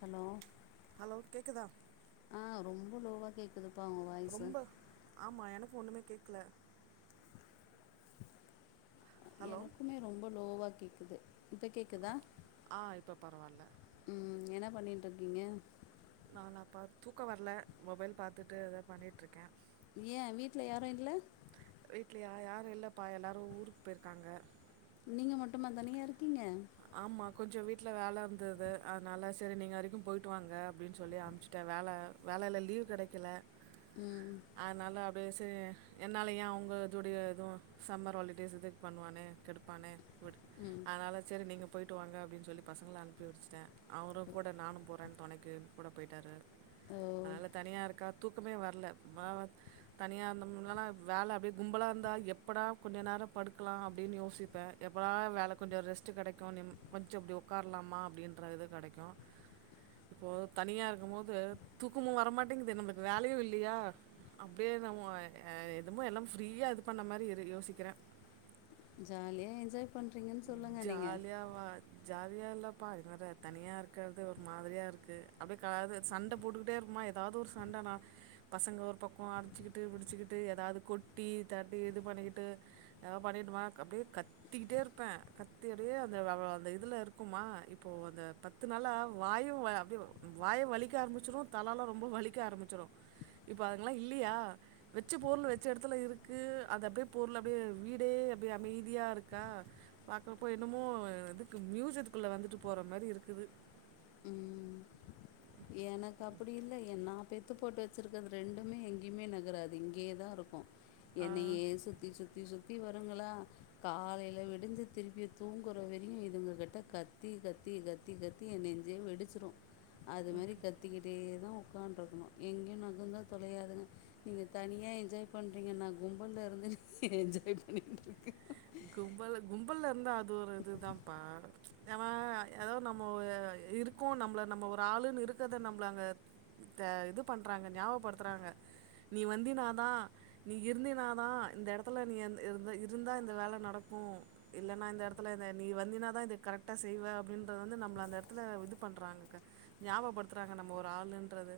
hello hello கேக்குதா ஆ ரொம்ப லோவா கேக் குதுப்பா உங்க வாய் ரொம்ப ஆமா எனக்கு ஒண்ணுமே கேக்ல ஹலோ மே ரொம்ப லோவா கேக்குது இப்ப கேக்குதா ஆ இப்போ பரவால்ல ம் என்ன பண்ணிட்ருக்கீங்க நான் நான் பா தூக்கம் வரல மொபைல் பாத்துட்டு அத பண்ணிட்ருக்கேன் ஏன் வீட்ல யாரும் இல்ல வீட்டில யா யாரும் இல்லப்பா எல்லாரும் ஊருக்கு போயிருக்காங்க நீங்க மட்டுமா தனியா இருக்கீங்க ஆமாம் கொஞ்சம் வீட்டில வேல இருந்தது அதனால் சரி நீங்கள் வரைக்கும் போய்டு வாங்க அப்படின்னு சொல்லி அமுச்சுட்டேன் வேல வேலையில லீவ் கிடைக்கல ம் அதனால் அப்டியே சரி என்னால் ஏன் அவங்க இதோடைய எதுவும் சம்மர் ஹாலிடேஸ் இது பண்ணுவானே கெடுப்பான்னே விடு ம் அதனால் சரி நீங்க போய்டவிட்டு வாங்க அப்டின்னு சொல்லி பசங்கள அனுப்பி விச்சுட்டேன் அவரும் கூட நானும் போறேன்னு துணைக்கு கூட போய்டாரு ஓ அதனால தனியாக இருக்கா தூக்கமே வரலை மாவ தனியா இருந்தாம்னால வேல அப்டியே கும்பலா இருந்தா எப்படா கொஞ்ச நேரோ படுக்கலா அப்டின்னு யோசிப்பே எப்பாடா வேல கொஞ்ச ரெஸ்ட்ட் கிடைக்கும் நிம் கொஞ்சம் இப்டி உக்காரலாமா அப்டின்ற இது கெடைக்கு இப்போ தனியா இருக்கும் போது தூக்குமு வரமாட்டேங்குது நம்மளுக்கு வேலையு இல்லையா அப்டியே ந அ எதுமோ எல்லா ஃப்ரீயா இது பண்ண மாரி யோசிக்கிறே ஜாலியா என்ஜாய் பண்ணுறீங்கன்னு சொல்லுங்கள் நீங்க ஜாலியா இல்லப்பா இது வேற தனியா இருக்கறதே ஒரு மாதிரியா இருக்கு அப்டியே காது சண்டை போட்டுக்கிட்டே இருப்பமா ஏதாவது ஒரு சண்டைனா பசங்க ஒரு பக்கோ அடிச்சுக்கிட்டு புடிச்சுக்கிட்டு ஏதாவது கொட்டி தட்டி இது பண்ணிக்கிட்டு எ பண்ணிடுமா அப்டியே கத்திக்கிட்டே இரு வப்பே கத்தி அடியே அந்த அ அந்த இதுல இருக்குமா இப்போ அந்த பத்து நாளா வாயு அப்டியே வாயு வலிக்க ஆரம்பிச்சிரு தலாலா ரொம்ப வலிக்க ஆரம்பிச்சிரு இப்ப அதுங்கெல்லா இல்லையா வெச்சு பொருள் வச்ச இடத்துல இருக்கு அது அப்டியே பொருள் அப்டியே வீடே அப்டியே அமைதியா இருக்கா பாக்கறப்போ என்னமோ இதுக்கு மியூசியத்துக்குள்ள வந்துட்டு போற மாரி இருக்குது ம் எனக்கு அப்டி இல்லை எ நா பெத்து போட்டு வச்சிருக்கறது ரெண்டுமே எங்கேயுமே நகராது இங்கேயே தா இருக்கு ஆ என்னையே சுத்தி சுத்தி சுத்தி வருங்களா காலையில விடிஞ்ச திருப்பி தூங்குற வரையு இதுங்க கிட்ட கத்தி கத்தி கத் தி கத்தி எ நெஞ்சே வெடிச்சிரு அது மாதிரி கத்தக்கிட்டே தா உக்காட்டிருக்கணு எங்கேயு நகுந்தா தொலையாதுங்க நீங்க தனியா என்ஜாய் பண்றீங்க நா கும்பல்ல இருந்து என்ஜாய் பண்ணிட்டு இருக்க கும்பல கும்பல்ல இருந்து அது ஒரு இதுதாப்ப ந ஏதோ நம்ம இருக் க்கு நம்மள நம்ம ஒரு ஆளுன்னு இருக்கிறதை நம்மளை அங்க க இது பண்றாங்க ஞாபடுத்துறாங்க நீ வந்தினாதா நீ இருந்தினாதா இந்த எடத்துல நீ இரு இரு இருந்தா இந்த வேல நடக்கு இல்லன்னா இந்த இடத்துல நீ வந்தினாதா இதை கரெக்டா செய்வே அப்டின்றது வந்து நம்மள அந்த எடத்துல இது பண்றாங்க ஞாபப்படுத்துறாங்க நம்ம ஒரு ஆளுன்றத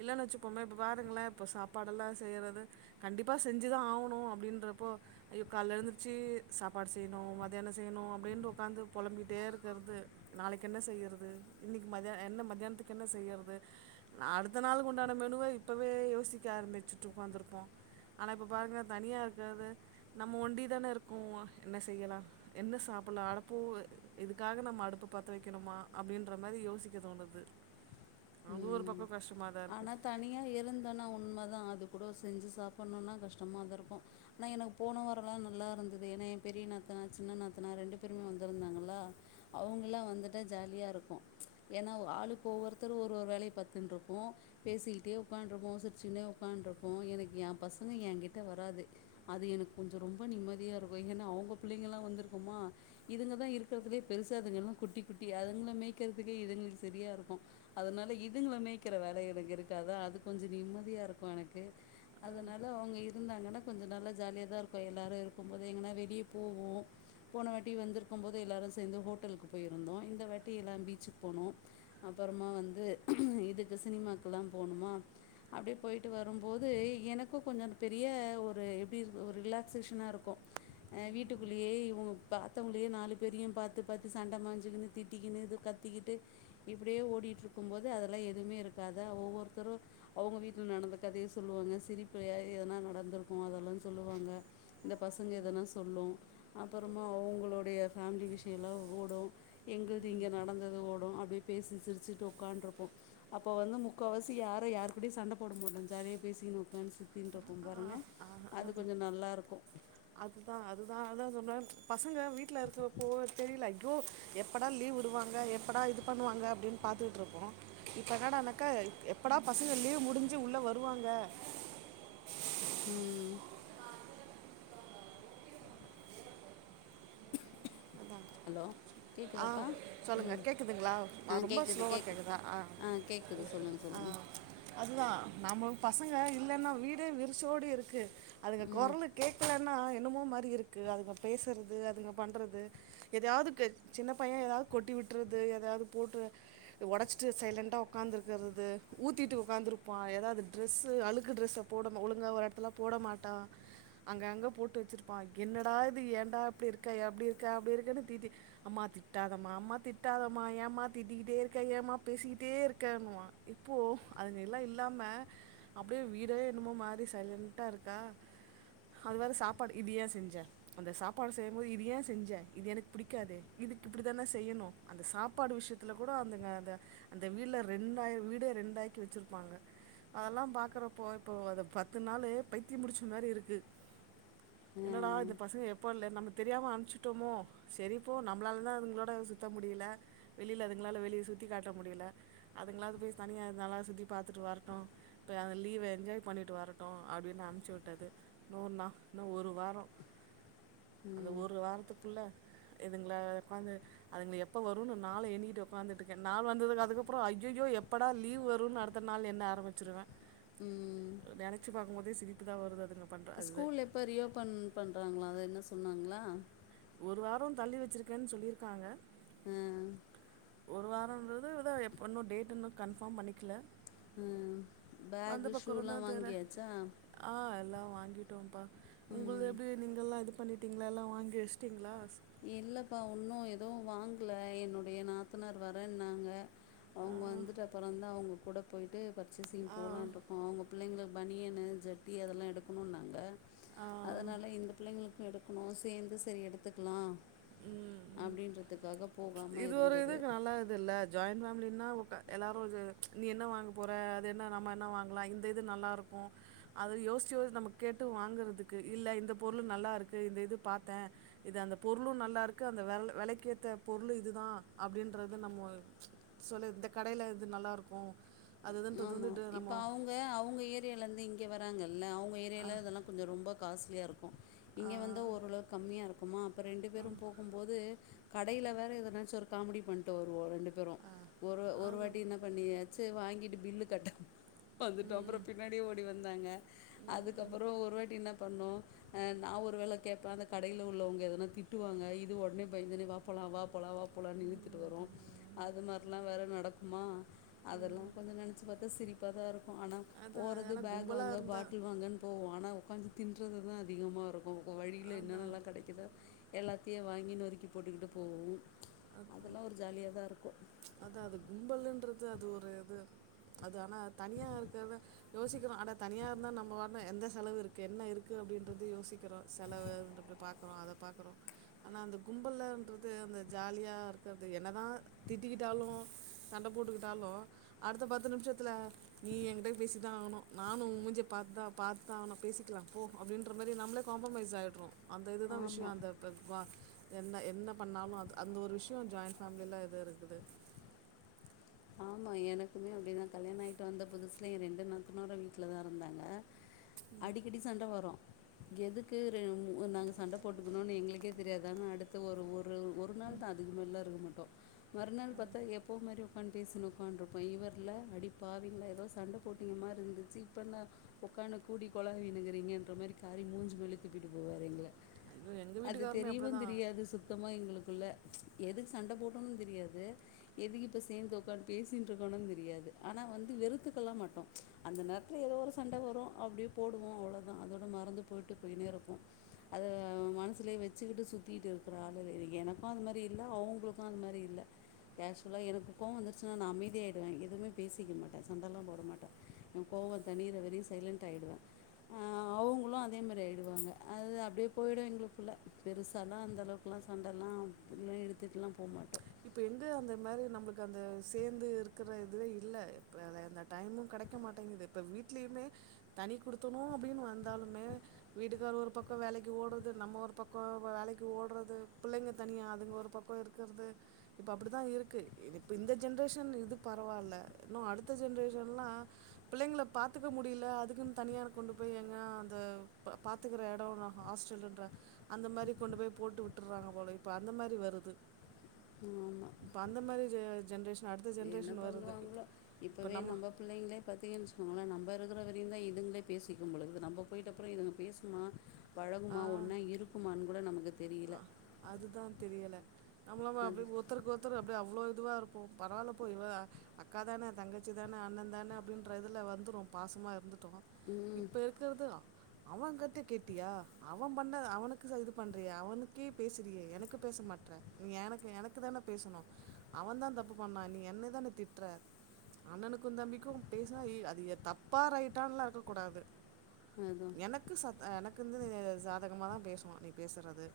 இல்லன்னு வச்சுப்போமே இப்ப பாருங்களா இப்ப சாப்பாடுஎல்லா செய்யறது கண்டிப்பா செஞ்சுதா ஆவணு அப்டின்றப்போ ஐயோ காலில எழுந்திருச்சு சாப்பாடு செய்யணு மத்தியானோ செய்யணு அப்டின்னு உக்காந்து பொழம்பிட்டே இருக்கிறது நாளைக்கு என்ன செய்யறது இன்னைக்கி மதியான என்ன மத்தானத்துக்கு என்ன செய்யறது அடுத்த நாளுக்கு உண்டான மெனுவ இப்பவே யோசிக்க ஆரம்பிச்சுட்டு உக்காந்துருப்போ ஆனா இப்ப பாருங்க தனியா இருக்கறது நம்ம ஒண்டிதானே இருக்கோ என்ன செய்யலா என்ன சாப்பிடல அடப்போ இதுக்காக நம்ம அடுப்பு பத்த வைக்கணுமா அப்டின்ற மாரி யோசிக்க தோணுது அது ஒரு பக்கோ கஷ்டமாதா இருக்கு தனியாக இருந்தோனா உண்ம தா அது கூட செஞ்சு சாப்பிட்ணும்னா கஷ்டமாக தா இருக்கு ஆனா எனக்கு போன வரோ எல்லா நல்லா இருந்தது ஏன்னா எ பெரிய நாத்தனார் சின்ன நாத்தனார் ரெண்டு பேருமே வந்திருந்தாங்களா அவங்கல்லா வந்துட்டா ஜாலியா இருக்கு ஏன்னா ஆளுக்கு ஒவ்வொரு தரு ஒரு ஒரு வேலய பத்துன்ருப்போ பேசிக்கிட்டே உக்காண்டிருபோ சிரிச்சின்னே உக்காடிருப்போ எனக்கு எ பசங்க எ கிட்ட வராது அது எனக்கு கொஞ்ச ரொம்ப நிம்மதியா இருக்கு ஏன்னா அவங்க பிள்ளைங்கள்லா வந்திருக்குமா இதுங்க தா இருக்கறதுலயே பெருச அதுங்கல்லா குட்டி குட்டி அதுங்கள மேய்கறதுக்கே இதுங்களுக்கு சரியாருக்கு அதனால இதுங்கள மேய்க்கற வேல எனக்கு இருக்காது அது கொஞ்சோ நிம்மதியா இருக்கு எனக்கு அதனால அவங்க இருந்தாங்கன்னா கொஞ்ச நல்லா ஜாலியா தா இருக்கு எல்லோரு இருக்கும்போது எங்கன்னா வெளியே போவோ போன வாட்டி வந்திருக்கும் போது எல்லாரு சேந்து ஹோட்டலுக்கு போயிருந்தோ இந்த வாட்டி எல்லா பீச்சுக்கு போனோ அப்புறமா வந்து இதுக்கு சினிமாக்குல்லா போணுமா அப்டியே போயிட்டு வரும்போது எனக்கும் கொஞ்சம் பெரிய ஒரு எப்டிருக்கும் ஒரு ரிலாக்சேஷனா இருக்கும் அ வீட்டுக்குள்ளேயே இவுங்க பாத்தவங்களயே நாலு பேரையும் பாத்து பாத்து சண்ட மாஞ்சுக்கன்னு திட்டிக்கினு இது க சுத்திக்கிட்டு இப்டியே ஓடிட்ருக்கும் போது அதெல்லாம் எதுமே இருக்காது ஒவ்வொருத்தரும் அவுங்க வீட்ல நடந்த கதய சொல்லுவாங்க சிரிப்பலயா எதுனா நடந்திருக்கும் அதெல்லாம் சொல்லுவாங்க இந்த பசங்க எதனா சொல்லும் அப்பறமா அவங்களுடைய ஃபேமிலி விஷயோல்லாம் ஓடும் எங்கள்து இங்க நடந்தது ஓடும் அப்டியே பேசி சிரிச்சுட்டு உட்காட்ருப்போம் அப்போ வந்து முக்கவாசி யாரும் யாரு கூடயும் சண்ட போட மாட்டோம் ஜாலியா பேசின்ருப்போம் சுத்தின்ட்ருப்போம் பாருங்க அது கொஞ்சம் நல்லாருக்கும் அதுதான் அதுதான் அதான் சொல்வேன் பசங்க வீட்ல இருக்கிறப்போ தெரில அய்யோ எப்படா லீவ் விடுவாங்க எப்படா இது பண்ணுவாங்க அப்டின்னு பாத்துக்கிட்ருப்போம் இப்ப என்னடானக்க எப்படா பசங்க லீவ் முடிஞ்சு உள்ள வருவாங்க ம் ம் ம் ஹலோ ஆ கேக்குதாப்பா ம் சொல்லுங்கள் கேட்குதுங்களா ஆ ரொம்ப கேக்குது ஸ்லோவாக கேக்குது கேட்குதா ஆ கேக்குது சொல்லுங்க ஆ சொல்லுங்க அதுதான் நம்ம பசங்க இல்லன்னா வீடே வெரிச்சோடி இருக்கு அதுங்க ம் கொரலு கேக்கலன்னா என்னமோ மாரி இருக்கு அதுங்க பேசுறது அதுங்க பண்ணுறது எதையாவது க சின்ன பையன் ஏதாவது கொட்டி விட்டுறது ஏதாவுது போட்டு ஒடச்சிட்டு சைலண்டா உக்காந்து இருக்கிறது ஊத்திட்டு உக்காந்துருப்பான் ஏதாவது ட்ரெஸ்சு அழுக்கு ட்ரெஸ்ச போடனு ஒழுங்கா ஒரு எடத்துல போட மாட்டான் அங்கங்க போட்டு வச்சிருப்பான் என்னடா இது ஏன்டா இப்டிருக்க எப்டிருக்கா அப்டிருக்கன்னு திட்டி அம்மா திட்டாதமா அம்மா திட்டாதமா ஏமா திட்டிக்கிட்டே இருக்க ஏமா பேசிக்கிட்டே இருக்கன்னுவான் இப்போ அதுங்கல்லா இல்லாம அப்டியே வீட என்னமோ மாரி சைலன்டா இருக்கா அது வேற சாப்பாடு இது ஏன் செஞ்ச அந்த சாப்பாடு செய்யும்போது இது ஏன் செஞ்ச இது எனக்கு புடிக்காதே இதுக்கு இப்டி தானே செய்யணும் அந்த சாப்பாடு விஷயத்துல கூட அதுங்க அந்த அந்த வீட்ல ரெண்டாயர வீடே ரெண்டாக்கி வெச்சிருப்பாங்க அதெல்லாம் பாக்குறப்போ இப்போ அத பத்து நாளு பைத்தியம் புடிச்ச மாரி இருக்கு ஆ என்னடா இந்த பசங்க எப்ப இல் நம்ம தெரியாம அனுப்ச்சுட்டோமோ செரிப்போ நம்மளால தான் அதுங்களோட சுத்த முடில வெளில அதுங்களால வெளிய சுத்தி காட்ட முடில அதுங்களாவது போய் தனியா அத நல்லா சுத்தி பாத்துட்டு வரட்டும் இப்ப அந்த லீவ என்ஜாய் பண்ணிட்டு வரட்டும் அப்டின்னு அனுப்ச்சு விட்டது இன்னொ நா இன்னும் ஒரு வாரோ அந்த ம் ஒரு வாரத்துக்குள்ள இதுங்கள ஒக்காந்து அதுங்க எப்ப வரும் நாள எண்ணிட்டு உக்காந்துட்ருக்கேன் நா வந்தது அதுக்கப்பற ஐய்யயோ எப்படா லீவ் வரும் அடுத் த்த நாள்லருந்து என்ன ஆரம்பிச்சுருவேன் ம் நெனச்சி பாக்கும் போதே சிரிப்பு தான் வருது அதுங்க பண்ணுற அது ஸ்கூல் எப்போ ரீஓபன் பண்றாங்க அத என்ன சொன்னாங்களா ஒரு வாரோ தள்ளி வச்சிருக்கேன்னு சொல்லிருக்காங்க ம் ஒரு வாரம்ங்கறது இதான் எப்போ இன்னும் டேட் இன்னும் கன்ஃபார்ம் பண்ணிக்கல ம் வந்த பேகு பக்கம்தா ஷூலாம் தெர்ல வாங்கியாச்சா ஆ எல்லாம் வாங்கிட்டோம் பா உங்களது ம் எப்டி நீங்க எல்லாம் இது பண்ணிட்டிங்களா எல்லாம் வாங்கி வச்சிட்டிங்களா இல்லப்பா ஒன்னும் எதுவும் வாங்கல என்னுடைய நாத்தனார் வரேன்னாங்க ஆ அவங்க வந்துட்டு அப்றம் தான் அவங்க கூட போயிட்டு பர்ச்சேசிங் ஆ போலானு இருக்கோம் அவங்க பிள்ளைங்களுக்கு பனியனு ஜட்டி அதெல்லா எடுக்கணும்ன்னாங்க ஆ அதனால இந்த பிள்ளைங்களுக்கு எடுக்கணும் சேந்து செரி எடுத்துக்கலாம் ம் ம் அப்டின்றதுக்காக போகாம இருந்தது இதுல்ல ஜாயின்ட் ஃபேமிலினா உக்கார் எல்லாரும் வந்து நீ என்ன வாங்க போற அது என்ன நம்ம என்ன வாங்கலாம் இந்த இது நல்லா இருப்போம் அத யோசிச்சு யோசிச்சு நம்ப கேட்டு வாங்குறதுக்கு இல்ல இந்த பொருள் நல்லா இருக்கு இந்த இது பாத்தேன் இது அந்த பொருளும் நல்லா இருக்கு அந்த வெல வெலக்கேத்த பொருளு இதுதான் அப்டின்றது நம்மோ சொல்லு இந்தக்கடைல இது நல்லாருக்கும் அதுதான் தொடர்ந்துட்டு நம்மோ யே அவங்க ஏரியாலருந்து இங்க வராங்கல்ல அவங்க ஏரியால இதெல்லாம் கொஞ்சம் ரொம்ப காஸ்ட்லியா இருக்கும் ஆ இங்கே வந்தா ஓரளவுக்கு கம்மியா இருக்குமா அப்போ ரெண்டு பேரும் போகும்போது கடைல வேற எதனாச்சும் ஒரு காமெடி பண்ட்டு வருவோம் ரெண்டு பேரும் ஒரு ஒரு அது வாட்டி என்ன பண்ணி சேரி வாங்கிட்டு பில்லு கட்டு வந்துட்டோம் ம் அப்றம் பின்னாடியே ஓடி வந்தாங்க அதுக்கப்புறம் ஒரு வாட்டி என்ன பண்ணோம் ஆ நான் ஒரு வெல கேப்பேன் அந்த கடைல உள்ளவங்க எதுனா திட்டுவாங்க இது ஒடனே பயந்துன்னு போலாம் வா போலாம் வா போலாம்னு இழுத்துட்டு வரும் அது மாதிரிலாம் வேற நடக்குமா அதெல்லாம் கொஞ்சம் நெனச்சு பாத்தா சிரிப்பா தான் இருக்கும் ஆனா அதான் போறது அதெல்லாம் பேக் கும்பலா வாங்க இருந்தா பாட்டில் வாங்கன்னு போவோம் அனா உக்காந்து தின்றது தான் அதிகமா இருக்கும் வழில அதான் என்னென்னலாம் கெடைக்குதோ எல்லாத்தையும் வாங்கி நொறுக்கி போட்டுக்கிட்டு போவோம் அதெல்லாம் ஒரு ஜாலியா தான் இருக்கும் அதான் அது கும்பல்ன்றது அது ஒரு இது அது ஆனா தனியா இருக்கிறது யோசிக்கிறோம் அட தனியா இருந்தா நம்ப பாட்டுன எந்த செலவு இருக்கு என்ன இருக்கு அப்டின்றது யோசிக்கிறோம் செலவு பாக்றோம் அத பாக்றோம் ஆனா அந்த கும்பல்ன்றது அந்த ஜாலியா இருக்கறது என்ன தான் திட்டிக்கிட்டாலும் சண்ட போட்டுக்கிட்டாலும் அடுத்த பத்து நிமிஷத்துல நீ என்கிட்ட பேசிதான் ஆவனும் நானும் ஒன் முஞ்ச பாத்துதா பாத்துதான் ஆகனும் பேசிக்கலாம் போ அப்டின்ற மாதிரி நம்மளே காம்ப்ரமைஸ் ஆயிட்றோம் அந்த இதுதான் விஷயம் ஆமாம் அந்த வா என்ன என்ன பண்ணாலும் அது அந்த ஒரு விஷயம் ஜாயிண்ட் ஃபேமிலில எதோ இருக்குது ஆமா எனக்குமே அப்டிதான் கல்யாணம் ஆயிட்டு வந்த புதுசுல என் ரெண்டு நாத்துனாருமே வீட்ல தான் இருந்தாங்க அடிக்கடி சண்ட வரும் எதுக்கு ரெ மூ நாங்க சண்ட போட்டுக்கணும்னு எங்களுக்கே தெரியாது அனா அடுத்த ஒரு ஊர் ஒரு ஒரு நாள் தான் அதுக்கு மேலலாம் இருக்க மாட்டோம் மறுநாள் பாத்தா எப்பவும் மாறி உக்காந்து பேசின்னு ஒக்காந்துட்டு இருப்போம் இவருல அடிப்பாவிங்களா ஏதோ சண்ட போட்டிங்க மாதிரி இருந்துச்சு இப்ப என்ன ஒக்கானு கூடி கொலாவின்னு இருக்கீறிங்கன்ற மாதிரி காரி மூஞ்சு மேலே துப்பிட்டு போவாரு எங்கள ஐயோ எங்கள் அது வீட்டுக்காரருமே அப்படி தெரியவும் தான் தெரியாது சுத் சுத்தமா எங்களுக்குள்ள எதுக்கு சண்ட போட்டோம்ன்பனு தெரியாது எதுக்கு இப்ப இப்ப சேர்ந்து உக்காந்துட்டு பேசிட்டு இருக்கணும்னு தெரியாது அனா வந்து வெறுத்துக்கலாம் மாட்டோம் அந்த நேரத் ஏதோ ஒரு சண்ட வரும் அப்டியே போடுவோம் அவ்வளோதான் அதோட மறந்து போயிட்டு போயினே இருக்கும் அத மனசுலே வச்சுக்கிட்டு சுத்திட்டு இருக்கிற ஆள் இல்ல எனக்கும் அது மாதிரி இல்ல அவங்களுக்கும் அது மாதிரி இல்ல கேஷுவலா எனக்கு கோவம் வந்துருச்சுன்னா நான் அமைதியா ஆயிடுவேன் எதுவுமே பேசிக்க மாட்டேன் சண்டலாம் போட மாட்டேன் கோவம் தணியிரவெரையும் சைலண்ட் ஆகிடுவேன் ஆ அவங்களும் அதே மாதிரி ஆகிடுவாங்க அது அப்டியே போயிடும் எங்களுக்குள்ள பெருசாலாம் அந்தளவுக்கு இப்பலாம் சண்டலாம் புள்ள எடுத்துட்டுலாம் போமாட்டோம் இப்ப எங்க அந்த மாதிரி நம்மளுக்கு அந்த சேந்து இருக்கற இதுவே இல்ல இப்ப வேற எந்த டைமும் கெடைக் க்க மாட்டெங்கிது இப்ப வீட்லயுமே தனி குடுத்தணொ அப்டின்னு வந்தாலுமே வீட்டுக்காரு ஒரு பக்கொ வேலக்கி ஓடுறது நம்ம ஒரு பக்கொ வேலக்கி ஓடுறது புள்ளைங்க தனியா அதுங்க ஒரு பக் க்கொ இருக்கறது இப்ப அப்டி தா இருக்கு இப்ப இந்த ஜென்ரேஷன் இது பரவால்ல இன்னொ அடுத்த ஜென்ரேஷன்லா பிள்ளங்கள பாத்துக்க முடில அதுக்குன் தனியார் கொண்டு போய் எங்கா அந்த ப பாத் த்துக்குற எடொனா ஹாஸ்டலுன்றாங்க அந்த மாரி கொண்டு போய் போட்டு விட்டுர்றாங்க போல இப்ப அந்த மாரி வருது ஆமா இப்ப அந்த மாரி ஜ ஜென்ரேஷன் அடுத்த ஜென்ரேஷன் வருது இப் இப்ப நம்ம புள்ளங்ளே பத்தியன் வச்சுகோங்ளே நம்ப இருக்ற வரையுந்தா இதுங்ளே பேசிக்கும் போலக்குது நம்ப போய்ட்ட அப்பறொ இதுங்க பேசுமா பழகுமா ஆ ஒன்னா இருக்குமான் கூட நமக்கு தெரியல அதுதா தெரியல நம்மளமா அப்டி அது ஒர்த்தருக்கொத் த்ரு அப்டியே அவ்ளோ இதுவாருப்போ பரவால்ல போ இவ அக்கா தான தங்கச்சி தான அண்ணந்தான அப்டின்றதுல வந்துரு பாசமா இருந்து ட்டோ ம் இப்ப இருக்கறது அவங்கட்ட கேட்டியா அவ பண்ண அவனுக்கு இது பன்றியா அவனுக் க்கே பேசுறியே எனக்கு பேச மாட்ற நீ எனக்கு எனக்கு தான பேசனு அவந்தா தப்பு பண்ணா நீ என்ன தான திட்ற அண்ணனுக்கு தம்பிக்கு பேசுனா இ அது தப்பா ரைட்டான்லா இருக்க கூடாது அதுதான் எனக்கு சத் எனக்கு வந்து நீ சாதகமா தா பேசுனு நீ பேசுறது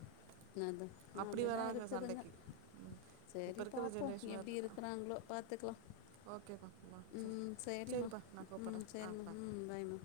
அதா அப்படி அப்டிதா வராங்க இருக்குதுங்க சண்டைக்கு ம் இப்போ சேரி இருக்கிற பாப்போ ஜென்ரேஷன் எப்டி இருக்றாங்ளோ பாத்துக்கலா ஓகேப்பா சரி ம் செரிமா சரிப்பா நான் ம் கூப்பிட்றேன் ஆ செரிமா பாய் ம் பாய்மா